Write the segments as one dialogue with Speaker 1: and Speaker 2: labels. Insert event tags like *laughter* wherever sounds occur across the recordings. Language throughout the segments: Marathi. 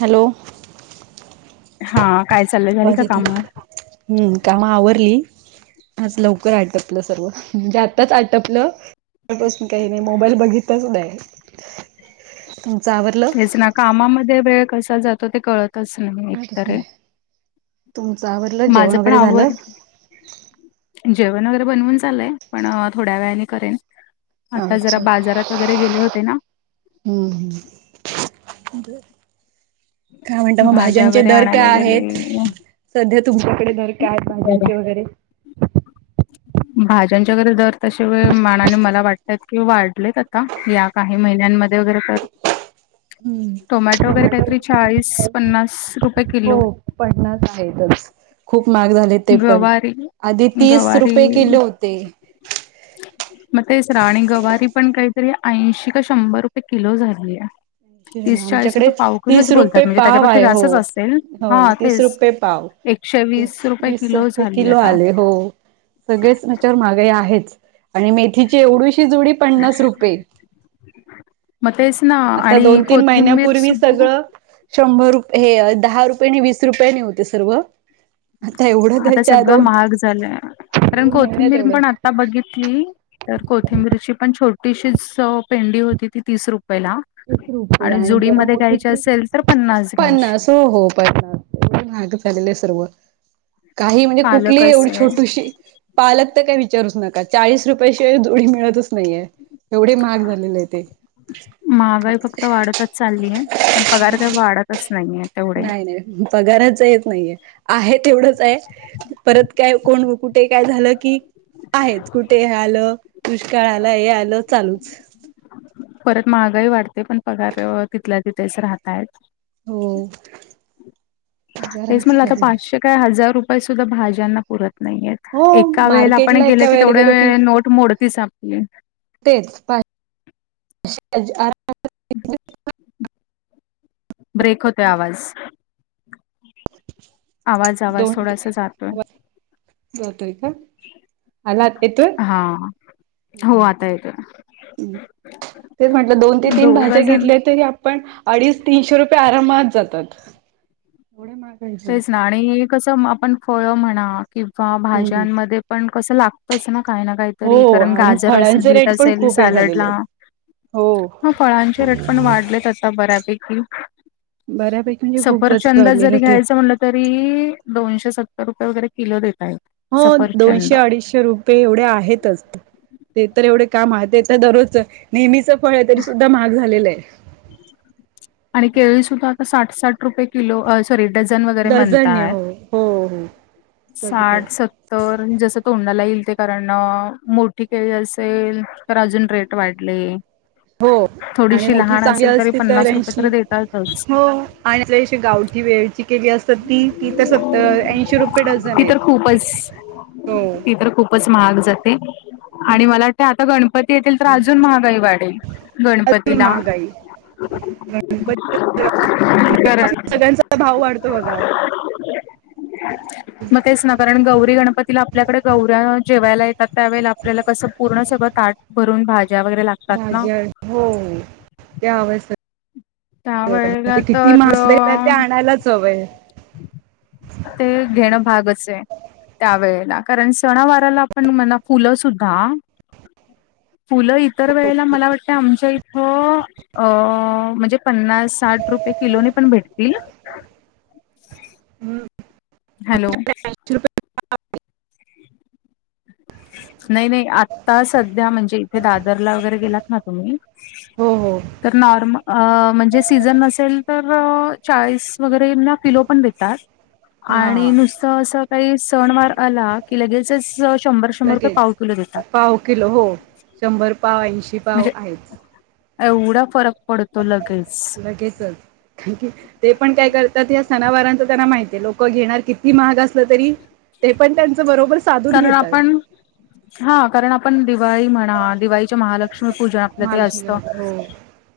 Speaker 1: हॅलो.
Speaker 2: हा काय चाललं झाली
Speaker 1: आवाज
Speaker 2: का
Speaker 1: येते
Speaker 2: काम.
Speaker 1: हम्म काम आवरली. आज लवकर आटपलं सर्व म्हणजे आताच आटपलं. *inaudible* काही नाही मोबाईल बघितताच नाही तुमचं आवडलं.
Speaker 2: तेच ना कामामध्ये वेळ कसा जातो ते कळत नाही. स नाही एकतर आहे
Speaker 1: तुमचं आवरलं
Speaker 2: माझ
Speaker 1: जेवण
Speaker 2: पण
Speaker 1: वगैरे झालं
Speaker 2: आवर. जेवण वगैरे बनवून चाललंय पण थोड्या वेळाने करेन. आता जरा
Speaker 1: अच्छा
Speaker 2: बाजारात वगैरे गेले होते ना.
Speaker 1: हम्म हम्. काय म्हणता मग
Speaker 2: भाज्या
Speaker 1: भाज्यांचे
Speaker 2: वगैरे
Speaker 1: दर
Speaker 2: आणायला
Speaker 1: काय
Speaker 2: गेले.
Speaker 1: आहेत. सध्या तुमच्याकडे नरक्या आहेत
Speaker 2: बरं
Speaker 1: भाज्यांचे वगैरे.
Speaker 2: भाज्यांच्या घर दर तश व मानाने मला वाटतत कि वाढलेत आता. या काही महिन्यांमध्ये वगैरे तर.
Speaker 1: हम्म
Speaker 2: टोमॅटो वगैरे काहीतरी चाळीस पन्नास रुपये.
Speaker 1: *inaudible*
Speaker 2: किलो
Speaker 1: पण
Speaker 2: गवारी
Speaker 1: आधी तीस रुपये
Speaker 2: गवारी
Speaker 1: किलो होते.
Speaker 2: *unintelligible* मग तेचरा आणि गवारी पण काहीतरी ऐंशी का शंभर रुपये किलो झालीय. तीस चाळीस
Speaker 1: आमच्याकडे
Speaker 2: रुपये पाव किलोच
Speaker 1: तीस
Speaker 2: बोलतात
Speaker 1: रुपये
Speaker 2: म्हणजे
Speaker 1: पाव
Speaker 2: त्याच्यापेक्षा
Speaker 1: आहे हो
Speaker 2: जास्तच असेल
Speaker 1: हो
Speaker 2: हा
Speaker 1: तीस
Speaker 2: तेच.
Speaker 1: रुपये पाव
Speaker 2: एकशे वीस रुपय.
Speaker 1: वीस रुपये किलो आले. हो. सगळेच नच्यावर महागई आहेच आणि मेथीची एवढीशी जुडी पन्नास रुपये.
Speaker 2: मग तेचं ना.
Speaker 1: आता
Speaker 2: आणि
Speaker 1: दोन, तीन
Speaker 2: कोथिंबीर
Speaker 1: महिन्यापूर्वी
Speaker 2: सुद्धा
Speaker 1: सगळं शंभर रुप हे दहा रुपय नी, वीस रुपय ने होते सर्व. आता एवढं
Speaker 2: आता
Speaker 1: त्याच्या
Speaker 2: सगळं
Speaker 1: दोन
Speaker 2: महाग झालंय, कारण
Speaker 1: दोन महिन्यात
Speaker 2: कोथिंबीर
Speaker 1: एवढं
Speaker 2: पण आता बघितली तर कोथिंबीरची पण छोटीशीच पेंडी होती, ती तीस रुपयेला.
Speaker 1: तीस रुपये
Speaker 2: आणि जुडी
Speaker 1: जरा
Speaker 2: मध्ये
Speaker 1: मोठी
Speaker 2: घ्यायची
Speaker 1: ती
Speaker 2: असेल तर, पन्नासला घ्यायची.
Speaker 1: पन्नास हो हो, *unintelligible* झालेले आहे सर्व. काही म्हणजे
Speaker 2: पालक
Speaker 1: कुठलीही एवढी
Speaker 2: असे
Speaker 1: छोटूशी पालक तर काही विचारूच नका, चाळीस रुपयाशिवाय जोडी मिळतच नाहीये, एवढे महाग झालेले आहेत. *unintelligible*
Speaker 2: महागाई फक्त वाढतच चाललीय, पण पगार काही वाढतच नाहीये तेवढे.
Speaker 1: नाही नाही पगाराच येत नाहीये, आहे तेवढंच आहे. परत काय कोण कुठे काय झालं की, आहेच कुठे हे आलं, दुष्काळ आला, हे आलं चालूच.
Speaker 2: परत महागाई वाढते, पण पगार अं तिथल्या तिथेच राहतायेतं.
Speaker 1: हो.
Speaker 2: तेच
Speaker 1: पगारांच
Speaker 2: म्हणलं, आता
Speaker 1: काही नाही.
Speaker 2: पाचशे काय? हजार रुपये सुद्धा भाज्यांना पुरत नाहीयेत.
Speaker 1: हो
Speaker 2: एका वेळेला आपण
Speaker 1: मार्केटला
Speaker 2: गेल
Speaker 1: एका
Speaker 2: की,
Speaker 1: वेळेला
Speaker 2: तेवढ्या
Speaker 1: गेलो की
Speaker 2: वे नोट मोडतीच आपली.
Speaker 1: तेच. *unintelligible*
Speaker 2: *unintelligible* ब्रेक होतोय आवाज. आवाज आवाज,
Speaker 1: दोन
Speaker 2: थोडासा जातोय.
Speaker 1: जातोय का? आला आता येतोय?
Speaker 2: हा, हो आता येतोय.
Speaker 1: तेच म्हटलं, दोन ते तीन
Speaker 2: दोघं
Speaker 1: भाज्या
Speaker 2: जण
Speaker 1: घेतल्या तरी पण अडीच, तीनशे रुपये आरामात जातात. महागायचे
Speaker 2: तेच ना आणि कसं आपण फळं म्हणा किंवा
Speaker 1: हम्म
Speaker 2: भाज्यांमध्ये पण कसं लागतच ना, काही ना काही तरी
Speaker 1: हो
Speaker 2: कारण
Speaker 1: आणि
Speaker 2: गाजर असेल,
Speaker 1: फळांचे
Speaker 2: बीट
Speaker 1: रेट पण
Speaker 2: असेल,
Speaker 1: खूप हे झालेले
Speaker 2: सॅलेडला.
Speaker 1: आहेत. हो
Speaker 2: फळांचे रेट पण वाढलेत, आता बऱ्यापैकी.
Speaker 1: बऱ्यापैकी, खूपच
Speaker 2: सफरचंद
Speaker 1: वाढलेले
Speaker 2: जरी
Speaker 1: होते.
Speaker 2: घ्यायचं म्हटलं तरी दोनशे सत्तर रुपये वगैरे किलो देतायेत.
Speaker 1: हो हो, दोनशे, अडीचशे- रुपये एवढे आहेतच. ते तर एवढे *unintelligible* दररोजच. नेहमीच *unintelligible* तरी सुद्धा महाग झालेलं आहे.
Speaker 2: आणि केळी सुद्धा आता साठ, साठ रुपये किलो सॉरी, डझन वगैरे
Speaker 1: डझनने
Speaker 2: म्हणतात.
Speaker 1: हो हो हो सगळं
Speaker 2: साठ, सत्तर जसं तोंडाला येईल ते कारण, मोठी केळी असेल तर अजून रेट वाढले.
Speaker 1: होय आणि
Speaker 2: थोडीशी
Speaker 1: मोठी
Speaker 2: लहान
Speaker 1: चांगली
Speaker 2: असेल तरी
Speaker 1: असतील
Speaker 2: पन्नास
Speaker 1: तरं
Speaker 2: रुपये तर देतातच.
Speaker 1: हो आणि अशी गावठी वेल चि केळी असतात ती, ती तर स ऐंशी रुपये डझन
Speaker 2: ती तर
Speaker 1: आहेत.
Speaker 2: खूपच ती तर खूपच महाग जाते आणि मला वाटते, आता गणपती येतील तर, अजून महागाई वाढेल.
Speaker 1: अजून
Speaker 2: गणपतीला
Speaker 1: महागाई गणपतीपासून
Speaker 2: *unintelligible*
Speaker 1: सगळ्यांचा भाव वाढतो बघा.
Speaker 2: ह *inaudible* मग तेच ना कारण गौरी गणपतीला आपल्याकडे गौऱ्या जेवायला येतात त्यावेेळेला आपल्याला कसं पूर्ण सगळं ताट भरून भाज्या वगैेरे ला
Speaker 1: भाज्या हो त्या हव्या अस
Speaker 2: त्या वेळेला
Speaker 1: ते किती
Speaker 2: तर
Speaker 1: मासले ते आणायलाच हवंय
Speaker 2: ते घेणं भागच आहे त्या वेळेला कारण सणावाराला आपण म्हना फुलं सुद्धा फुलं इतर वेळेला मला वाटतं आमच्या इ थं म्हणजे अं पन्नास-साठ रुपये किलोने पण भेटतील *inaudible*
Speaker 1: हम्
Speaker 2: हॅलो
Speaker 1: चि
Speaker 2: नाही नाही आता सध्या म्हणजे इथे दादरला वगैरे गेलात ना तुम्ही
Speaker 1: हो हो
Speaker 2: तर नॉर्म म्हणजे सीझन असेल तर चाळीस वगैरे ला किलो पण देतात
Speaker 1: हां
Speaker 2: आणि
Speaker 1: हां
Speaker 2: नुस त अस काही सण वार आला कि लगेचच शंभर
Speaker 1: लगेच पाव किलो हो शंभर पाव ऐंशी पाव
Speaker 2: म्हणजे
Speaker 1: आहेच.
Speaker 2: एवढा फरक पडतो लगेच.
Speaker 1: लगेचच ठीक हे ते पण काय करतात या सनावारांच त्यांना माहित आहे लोक घेणार कितीही महाग असलं तरी ते पण त्यांच बरोबर साधून
Speaker 2: कारण
Speaker 1: घेतात.
Speaker 2: आपण हा कारण आपण दिवाळी म्हणा दिवाळीच्या महालक्ष्मी पूजन जे काही
Speaker 1: महालक्ष्मी
Speaker 2: असतं
Speaker 1: गणपती हो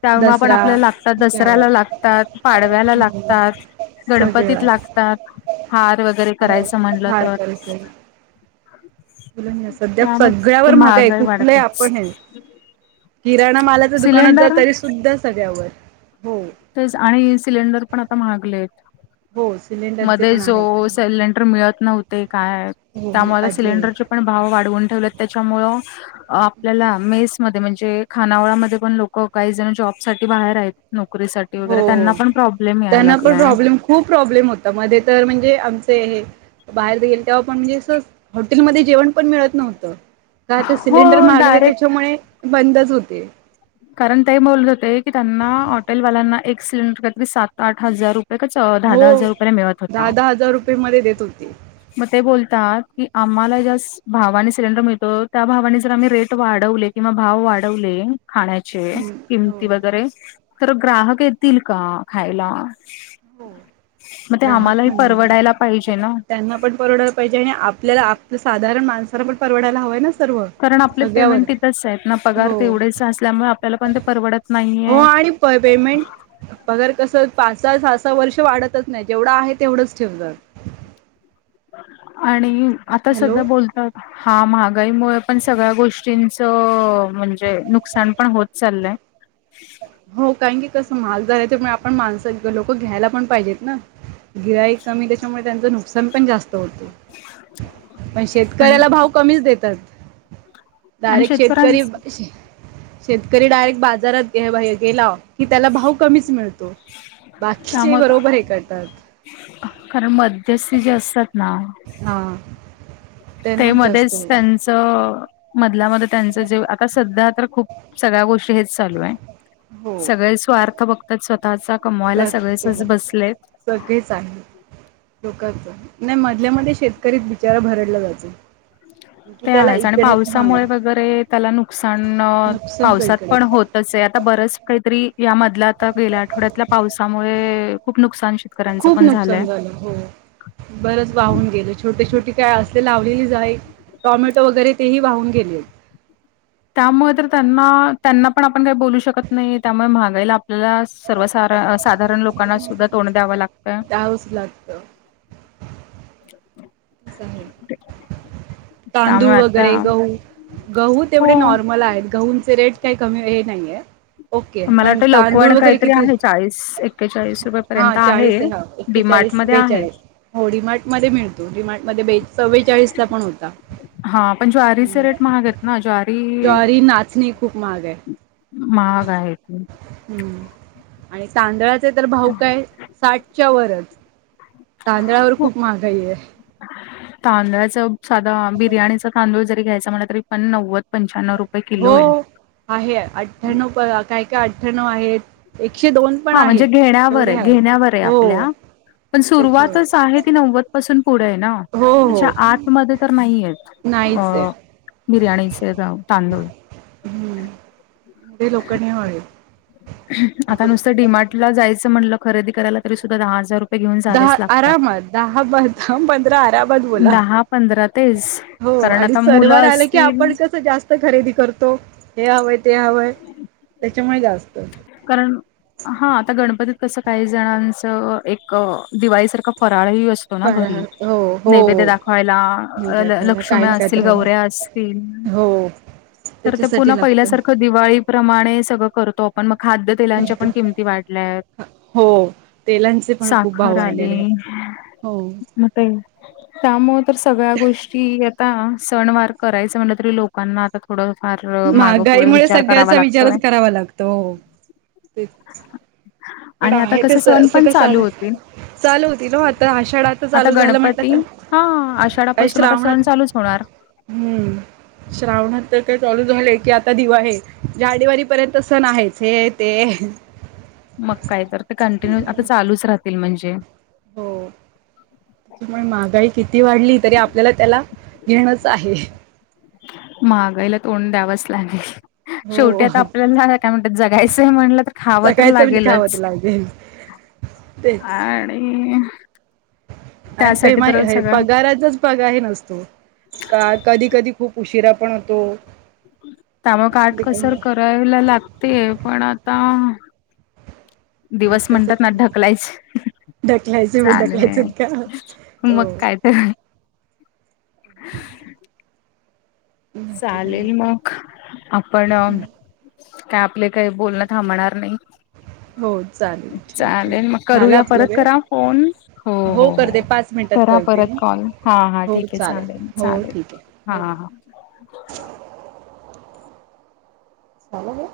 Speaker 2: तेव्हा पण
Speaker 1: दसरा
Speaker 2: आपल्याला लागतात, दसऱ्याला लागतात, पाडव्याला
Speaker 1: हम्म
Speaker 2: लागतात.
Speaker 1: सगळे
Speaker 2: गणपतीत
Speaker 1: वार
Speaker 2: लागतात हार वगैरे
Speaker 1: होय
Speaker 2: करायचं म्हणलं
Speaker 1: भार
Speaker 2: तर
Speaker 1: फुलं नाहीए सध्या
Speaker 2: त्यामुळे
Speaker 1: सगळ्यावर महागाई आहे कुठलं हे
Speaker 2: वाढतेच.
Speaker 1: आपण आहे किराणा मालाच्या दुकानात जा
Speaker 2: सिलेंडर
Speaker 1: तरी सुद्धा सगळ्यावर हो
Speaker 2: तेच आणि सिलेंडर पण आता महागलेत
Speaker 1: हो सिलेंडरचे
Speaker 2: मध्ये
Speaker 1: पण आहेत
Speaker 2: जो सेलेंडर मिळत नव्हते काय
Speaker 1: हो मी
Speaker 2: त्यामुळे आता
Speaker 1: अजय
Speaker 2: सिलेंडरचे पण भाव वाढवून ठेवलेत त्याच्यामुळं आपल्याला मेस मध्ये म्हणजे खानावळामध्ये पण लोक काही जण जॉब साठी बाहेर येत नो करीसाठी
Speaker 1: हो
Speaker 2: वगैरे त्यांना
Speaker 1: हो
Speaker 2: पण प्रॉब्लेम याय
Speaker 1: त्यांना पण
Speaker 2: लागलाय.
Speaker 1: प्रॉब्लेम खूप प्रॉब्लेम होतं मध्ये तर म्हणजे आमचे हे बाहेर गेले तेव्हा पण म्हणजे अस हॉटेलमध्ये जेवण पण मिळत नव्हतं का तर सिलेंडर
Speaker 2: हो
Speaker 1: महागले
Speaker 2: डायरेक्ट
Speaker 1: त्याच्यामुळे बंदच होते.
Speaker 2: कारण ते बोलत होते की त्यांना हॉटेलवाल्यांना एक सिलेंडर कायतरी सात-आठ हजार रुपये लगेच अं
Speaker 1: हो
Speaker 2: दहा-दहा हजार रुपयला मिळत
Speaker 1: दहा
Speaker 2: होता.
Speaker 1: दहा हजार रुपये मध्ये देत होते
Speaker 2: मग ते बोलतात की आम्हाला ज्या भावाने सिलेंडर मिळतो त्या भावाने जर आम्ही रेट वाढवले किंवा भाव वाढवले खाण्याचे
Speaker 1: हो
Speaker 2: किमती वगैरे तर ग्राहक येतील का खायला?
Speaker 1: हो
Speaker 2: मग ते
Speaker 1: ग्राहक
Speaker 2: आम्हालाही
Speaker 1: म्हणजे
Speaker 2: परवडायला पाहिजे ना
Speaker 1: त्यांना पण परवडाय पाहिजे आणि आपल्याला आपलं साधारण माणसाला पण परवडायला हवंय ना सर्व
Speaker 2: कारण आपले
Speaker 1: सगळ्यावर
Speaker 2: पेमेंट तिथंचयत ना. पगार
Speaker 1: हो
Speaker 2: तेवढेच असल्यामुळे, आपल्याला पण ते परवडत
Speaker 1: हो
Speaker 2: नाहीये
Speaker 1: आणि प पेमेंट पगर कसं, पाच - सहा, सहा - सहा वर्ष वाढतच नाही. जेवढं आहे, तेवढंच ठेव जात.
Speaker 2: आणि आता
Speaker 1: हॅलो
Speaker 2: सध्या बोलतात हा महागाईमुळे पण सगळ्या गोष्टींचं म्हणजे, नुकसान पण होत चाललंय.
Speaker 1: हो. काण की कसं, महाग झालाय त, आपण माणस, लोक घ्यायला पण पाहिजेत ना. गिराईक कमी. त्याच्यामुळे त्यांचं नुकसान पण, जास्त होतय. पण
Speaker 2: आणि
Speaker 1: शेतकऱ्याला भाव कमीच देतात.
Speaker 2: आणि
Speaker 1: डायरेक्ट शेतकरी
Speaker 2: शेतकऱ्यांच
Speaker 1: शेतकरी डायरेक्ट बाजारात हे बा हे गेला कि, त्याला भाव कमीच मिळतो. बाकीचे
Speaker 2: त्यामुळे
Speaker 1: बरोबर हे करतात.
Speaker 2: कारण, मध्यस्थी जे असतात ना
Speaker 1: हा.
Speaker 2: ते
Speaker 1: त्यांनाच जास्त
Speaker 2: मध्येच,
Speaker 1: हे
Speaker 2: त्यां चं. मधल्या - मध्ये त्यांच जे. आता सध्या तर खूप. सगळ्या गोष्टी हेच चालूय.
Speaker 1: हो
Speaker 2: सगळे स्वार्थ बघतात स्वतःचा. कमवायला सगळेचच बसलेत.
Speaker 1: सगळीच आहेत. *unintelligible* नाही, मधल्या - मध्ये शेतकरीत, बिचारा भरडला जातो. की
Speaker 2: ते
Speaker 1: त्याला
Speaker 2: आहेच. आणि
Speaker 1: इकडे हा
Speaker 2: पावसामुळे वगैरे, त्याला नुकसान,
Speaker 1: नुकसानच
Speaker 2: पावसात
Speaker 1: इकडे
Speaker 2: पण होत तसंय आता. बरंच काहीतरी यामधलं आता, गेल्या आठवड्यातल्या पावसामुळे, खूप नुकसान श
Speaker 1: खूप नुकसान झालं. हो. बरच वाहून गेल. छोटे - छोटी काय असले, लावलेली जाई टॉमॅटो वगैरे, तेही वाहून गेले.
Speaker 2: त्यामुळे तर त्यांना. त्यांना पण आपण काही बोलू शकत नाही. त्यामुळे महागाईला आपल्याला सर्व सारा साधारण लोकांना सुद्धा, तोंड द्यावं लागतय.
Speaker 1: त्यावंच लागतं असं आहे
Speaker 2: *inaudible*
Speaker 1: तांदूळ वगैरे, गहू. गहू तेवढे
Speaker 2: हो
Speaker 1: नॉर्मल आहेत. गहूंचे रेट काही कमी, हे नाहीये. ओके.
Speaker 2: मला
Speaker 1: पण
Speaker 2: वाटतं
Speaker 1: तांदूळ
Speaker 2: लोकवण
Speaker 1: वगैरे
Speaker 2: काहीतरी
Speaker 1: किती?
Speaker 2: आहे चाळीस एक्केचाळीस
Speaker 1: हा
Speaker 2: रुपयापर्यंत आहे.
Speaker 1: चाळीसय. हा.
Speaker 2: डीमार्ट
Speaker 1: एक्केचाळीस -
Speaker 2: मध्ये आहे.
Speaker 1: बेचाळीस. हो डी मार्टमध्ये मिळतो. डी मार्टमध्ये बेचा - चव्वेचाळीसला पण होता.
Speaker 2: हा पण ज्वारीचे रेट महागयत ना. ज्वारी
Speaker 1: नाचणी खूप महाग आहे
Speaker 2: महाग आहे, खूप.
Speaker 1: हम्म. आणि तांदळाचे तर भाव काय? साठच्या वरच. तांदळावर खूप महागाईय.
Speaker 2: तांदळाच साधा, बिर्याणीचा तांदूळ जरी, घ्यायचा म्हणलं तरी, पण नव्वद - पंच्याण्व रुपय रपय कीलोय.
Speaker 1: हो आहे. अठ्ठ्याण्णव प, काय - काय अठ्ठ्याण्णव आहेत. एकशे दोन पण
Speaker 2: हा म्हणजे
Speaker 1: आहेत तेवढे
Speaker 2: घेण्यावरय.
Speaker 1: आहेत
Speaker 2: घेण्यावरय,
Speaker 1: हो
Speaker 2: आपल्या. पण
Speaker 1: त्याच्यावर
Speaker 2: सुरुवातच आहे ती, नव्वद पासून पुढय ना. त्याच्या आतमध्ये तर नाहीयेत.
Speaker 1: नाहीचय.
Speaker 2: अ बिर्याणीचे रा तांदूळ.
Speaker 1: हम्म. ते लोक नाही वळेल.
Speaker 2: आता नुसतं, डीमार्टला जायचं म्हणलं, खरेदी करायला. तरी सुद्धा, दहा हजार रुपय
Speaker 1: दहा आरामात. दहा बा द पंधरा आरामात बोला.
Speaker 2: दहा पंधरा तेच
Speaker 1: हो
Speaker 2: कारण
Speaker 1: आणि
Speaker 2: आता
Speaker 1: सणवार
Speaker 2: मुलं
Speaker 1: आलं की,
Speaker 2: असतील
Speaker 1: आपण कसं जास्त खरेदी करतो हे हवंय ते हवंय त्याच्यामुळे जास्त
Speaker 2: कारण हा आता गणपतीत कसं काही जणांचं एक दिवाळीसारखं फराळही अस ना घरी
Speaker 1: फराळात हो हो
Speaker 2: नैवेद्य
Speaker 1: हो
Speaker 2: दाखवायला
Speaker 1: निराला काय
Speaker 2: लक्ष्म्या
Speaker 1: नाही
Speaker 2: असतील
Speaker 1: काहीतरी
Speaker 2: गौऱ्या
Speaker 1: हवं
Speaker 2: अस तील
Speaker 1: हो
Speaker 2: तर ते पुन्हा
Speaker 1: त्याच्यासाठी लागतं
Speaker 2: पहिल्यासारखं दिवाळीप्रमाणे सगळं करतो आपण मग खाद्यतेलांच्या
Speaker 1: करतो
Speaker 2: पण किमती वाढल्यात
Speaker 1: हो तेलांचे पण खूप भाव
Speaker 2: साखर
Speaker 1: वाढलेले
Speaker 2: आली
Speaker 1: आहेत, हो.
Speaker 2: त्यामुळे तर सगळ्या गोष्टी आता सणवार करायचं म्हटलं तरी लोक लोकांना आता थोडंफार मागे पुुढे विचार करावा लागतोय.
Speaker 1: तो ते पण
Speaker 2: आणि आता
Speaker 1: आहे
Speaker 2: कसं
Speaker 1: स
Speaker 2: सणपण
Speaker 1: सगळं साध
Speaker 2: चालू होतील.
Speaker 1: चालू होती ना आता आषाढात
Speaker 2: आता
Speaker 1: चालू झालं म्हटलं
Speaker 2: गणपती
Speaker 1: तर
Speaker 2: हा,
Speaker 1: काही
Speaker 2: आषाढापासून आता
Speaker 1: श्रावणात
Speaker 2: सण चालूच होणार. *inaudible*
Speaker 1: हम्म श्रावणात तर काय चालू झाले की आता दिवाळी आहे. जानेवारी पर्यंत सण आहेच हे ते आहे.
Speaker 2: मग काय कर ते कंटिन्यू आता चालूच राहतील म्हणजे
Speaker 1: पण महागाई किती वाढली, तरी आपल्याला त्याला घेणच आहे.
Speaker 2: महागाईला तोंड द्यावच लागल शेवटी
Speaker 1: हो
Speaker 2: आता आपल्याला काय म्हणता जगायचं म्हणलं तर खावं तर
Speaker 1: सकाळच म्हणजे खावत
Speaker 2: लागेलच
Speaker 1: लागेल तेच
Speaker 2: आणि
Speaker 1: आणि ते
Speaker 2: त्यासाठी
Speaker 1: माहे
Speaker 2: तर
Speaker 1: हे
Speaker 2: सगळं
Speaker 1: पगाराचच पत्ता ही नसतो का कधी कधी खूप उशिरा पण होतो.
Speaker 2: त्यामुळे मग काटकसर करायला लागते पण आता दिवस म्हणतात ना
Speaker 1: कसं
Speaker 2: ढकलायचं
Speaker 1: ढकलायचे मग
Speaker 2: चालेल
Speaker 1: ढकलायचेत का?
Speaker 2: मग
Speaker 1: हो
Speaker 2: काय अहं.
Speaker 1: बाकी काय
Speaker 2: चालेल
Speaker 1: नाही.
Speaker 2: म आपण, काय आपले काही बोलणं थांबणार नाही.
Speaker 1: हो चालेल ठीक आहे.
Speaker 2: चालेल मग
Speaker 1: झाला
Speaker 2: करूया
Speaker 1: आपला
Speaker 2: परत
Speaker 1: वेळ?
Speaker 2: करा फोन हो हो
Speaker 1: करते
Speaker 2: हो.
Speaker 1: पाच मिनिटात
Speaker 2: करा
Speaker 1: करते
Speaker 2: परत
Speaker 1: मी.
Speaker 2: कॉल हा हा
Speaker 1: हो
Speaker 2: ठीक आहे. चालेल
Speaker 1: हो
Speaker 2: चालेल
Speaker 1: ठीक आहे.
Speaker 2: हा
Speaker 1: हो बाय.
Speaker 2: हां.
Speaker 1: चालले